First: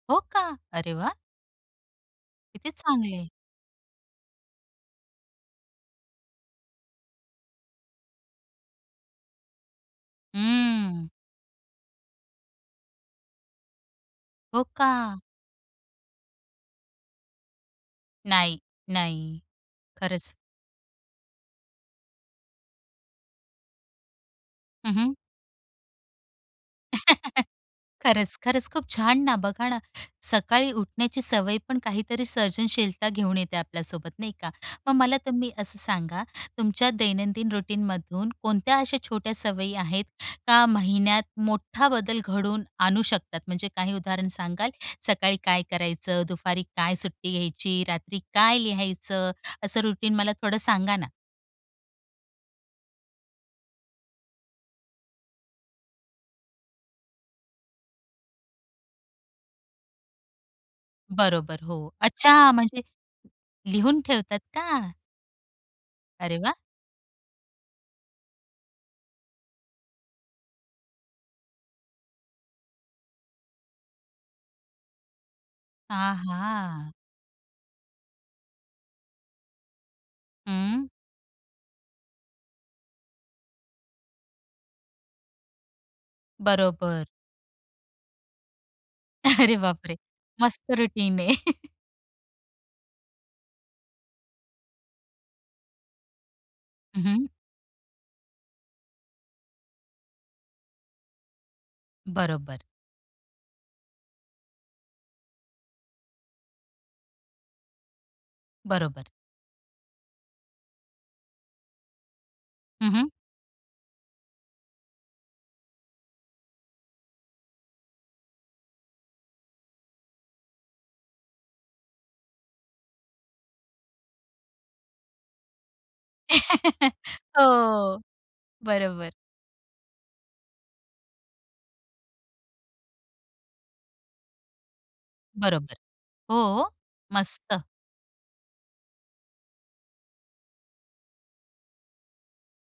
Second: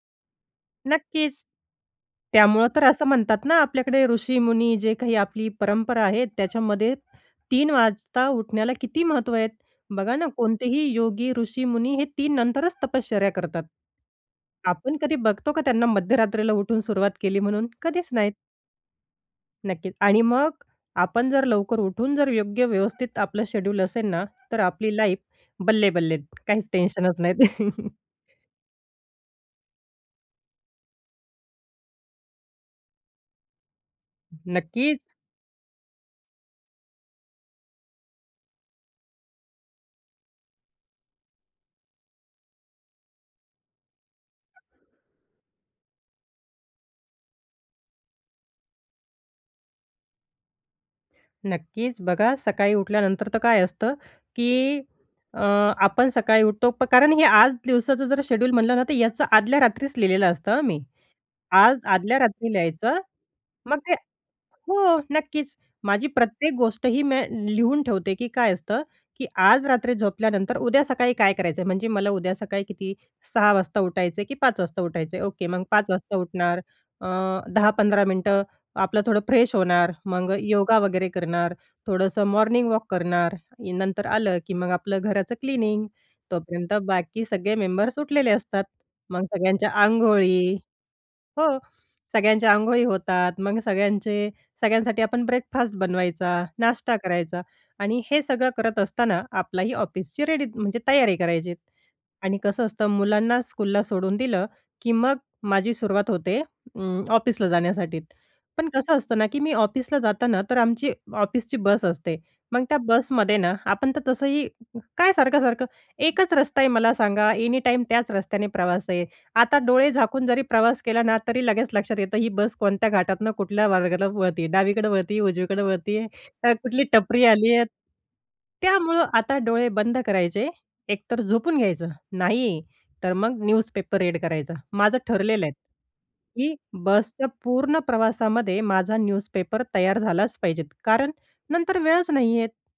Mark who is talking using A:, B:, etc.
A: हो का? अरे वाह!
B: नक्कीच. त्यामुळं
A: किती
B: तर असं
A: चांगले आहे!
B: म्हणतात ना आपल्याकडे ऋषीमुनी जे काही आपली परंपरा आहे, त्याच्यामध्ये 3:00 वाजता उठण्याला किती महत्त्व आहेत. बघा ना कोणतेही
A: हम्म.
B: योगी, ऋषीमुनी हे 3:00 नंतरच तपश्चर्या करतात.
A: हो
B: आपण कधी
A: का?
B: बघतो का त्यांना मध्यरात्रीला उठून सुरुवात केली म्हणून? कधीच नाहीत.
A: नाही. नाही.
B: नक्कीच. आणि
A: खरंच.
B: मग आपण जर लवकर उठून जर योग्य व्यवस्थित आपलं शेड्यूल असेल ना, तर
A: हं,
B: आपली
A: हं.
B: लाईफ बल्ले-बल्ले. काहीच टेन्शनच नाहीत.
A: खरंच, खरंच. खूप छान ना, बघा ना, सकाळी उठण्याची सवय पण काहीतरी सर्जनशीलता घेऊन येते आपल्यासोबत, नाही का? मग
B: नक्कीच.
A: मला तुम्ही असं सांगा, तुमच्या दैनंदिन रुटीनमधून कोणत्या अशा छोट्या सवयी आहेत का महिन्यात मोठा बदल घडवून आणू शकतात? म्हणजे काही उदाहरण सांगाल? सकाळी काय करायचं? दुपारी काय सुट्टी घ्यायची? रात्री काय लिहायचं? असं रुटीन मला थोडं सांगा ना.
B: नक्कीच. बघा सकाळी उठल्यानंतर तर काय असतं की अ, आपण सकाळी उठतो प कारण हे आज दिवसाचं जर शेड्यूल म्हटलं ना, तर याचं आदल्या रात्रीच लिहिलेलं असतं हं मी.
A: बरोबर.
B: आज
A: हो.
B: आदल्या रात्री
A: अच्छा. म्हणजे
B: लिहायचं. मग ते
A: लिहून ठेवतात का?
B: हो, नक्कीच. माझी
A: अरे
B: प्रत्येक
A: वाह!
B: गोष्ट ही मी लिहून ठेवते, की काय असतं की आज रात्री झोपल्यानंतर उद्या सकाळी काय करायचं आहे. म्हणजे मला उद्या सकाळी किती 6:00 वाजता उठायचं आहे की 5:00 वाजता उठायचं आहे? ओके. मग 5:00 वाजता उठणार.
A: आहा!
B: अ, 10-15 मिनिटं आपलं थोडं फ्रेश होणार, मग अ, योगा
A: हं.
B: वगैरे करणार, थोडंसं मॉर्निंग वॉक करणार. इ नंतर आलं की मग आपलं घराचं क्लिनिंग. तोपर्यंत
A: बरोबर.
B: बाकी सगळे मेंबर्स उठलेले असतात. मग
A: अरे
B: सगळ्यांच्या
A: बापरे!
B: अंघोळी
A: मस्त रुटीन आहे.
B: हो, सगळ्यांचे अंघोळी होतात. मग सगळ्यांचे सगळ्यांसाठी आपण ब्रेकफास्ट बनवायचा, नाश्ता
A: हं, हं.
B: करायचा आणि हे सगळं करत असताना आपलाही ऑफिसची रेडी म्हणजे तयारी करायचीत. आणि
A: बरोबर.
B: कसं असतं मुलांना स्कूलला सोडून दिलं की मग माझी सुरुवात होते उम्म, ऑफिसला जाण्यासाठी. पण कसं
A: बरोबर.
B: असतं ना की मी ऑफिसला जातांना तर आमची ऑफिसची बस असते. मग त्या
A: हं, हं.
B: बसमध्ये ना आपण तर तसंही काय सारखं-सारखं एकच रस्ता आहे. मला सांगा एनी टाईम त्याच रस्त्याने प्रवास आहे. आता डोळे झाकून जरी प्रवास केला ना, तरी लगेच लक्षात येतं ही बस कोणत्या घाटातनं कुठल्या मार्गाला वळत आहे. डावीकडं वळत आहे, उजवीकडं वळत आहे. तर कुठली टपरी
A: हो.
B: आली आहे. त्यामुळं
A: बरोबर.
B: आता डोळे बंद करायचे. एकतर झोपून घ्यायचं. नाही, तर मग न्यूजपेपर रीड करायचं. माझं ठरलेलं आहे
A: बरोबर.
B: की
A: हो?
B: बसच्या
A: मस्त!
B: पूर्ण प्रवासामध्ये माझा न्यूजपेपर तयार झालाच पाहिजेत. कारण नंतर वेळच नाहीयेत.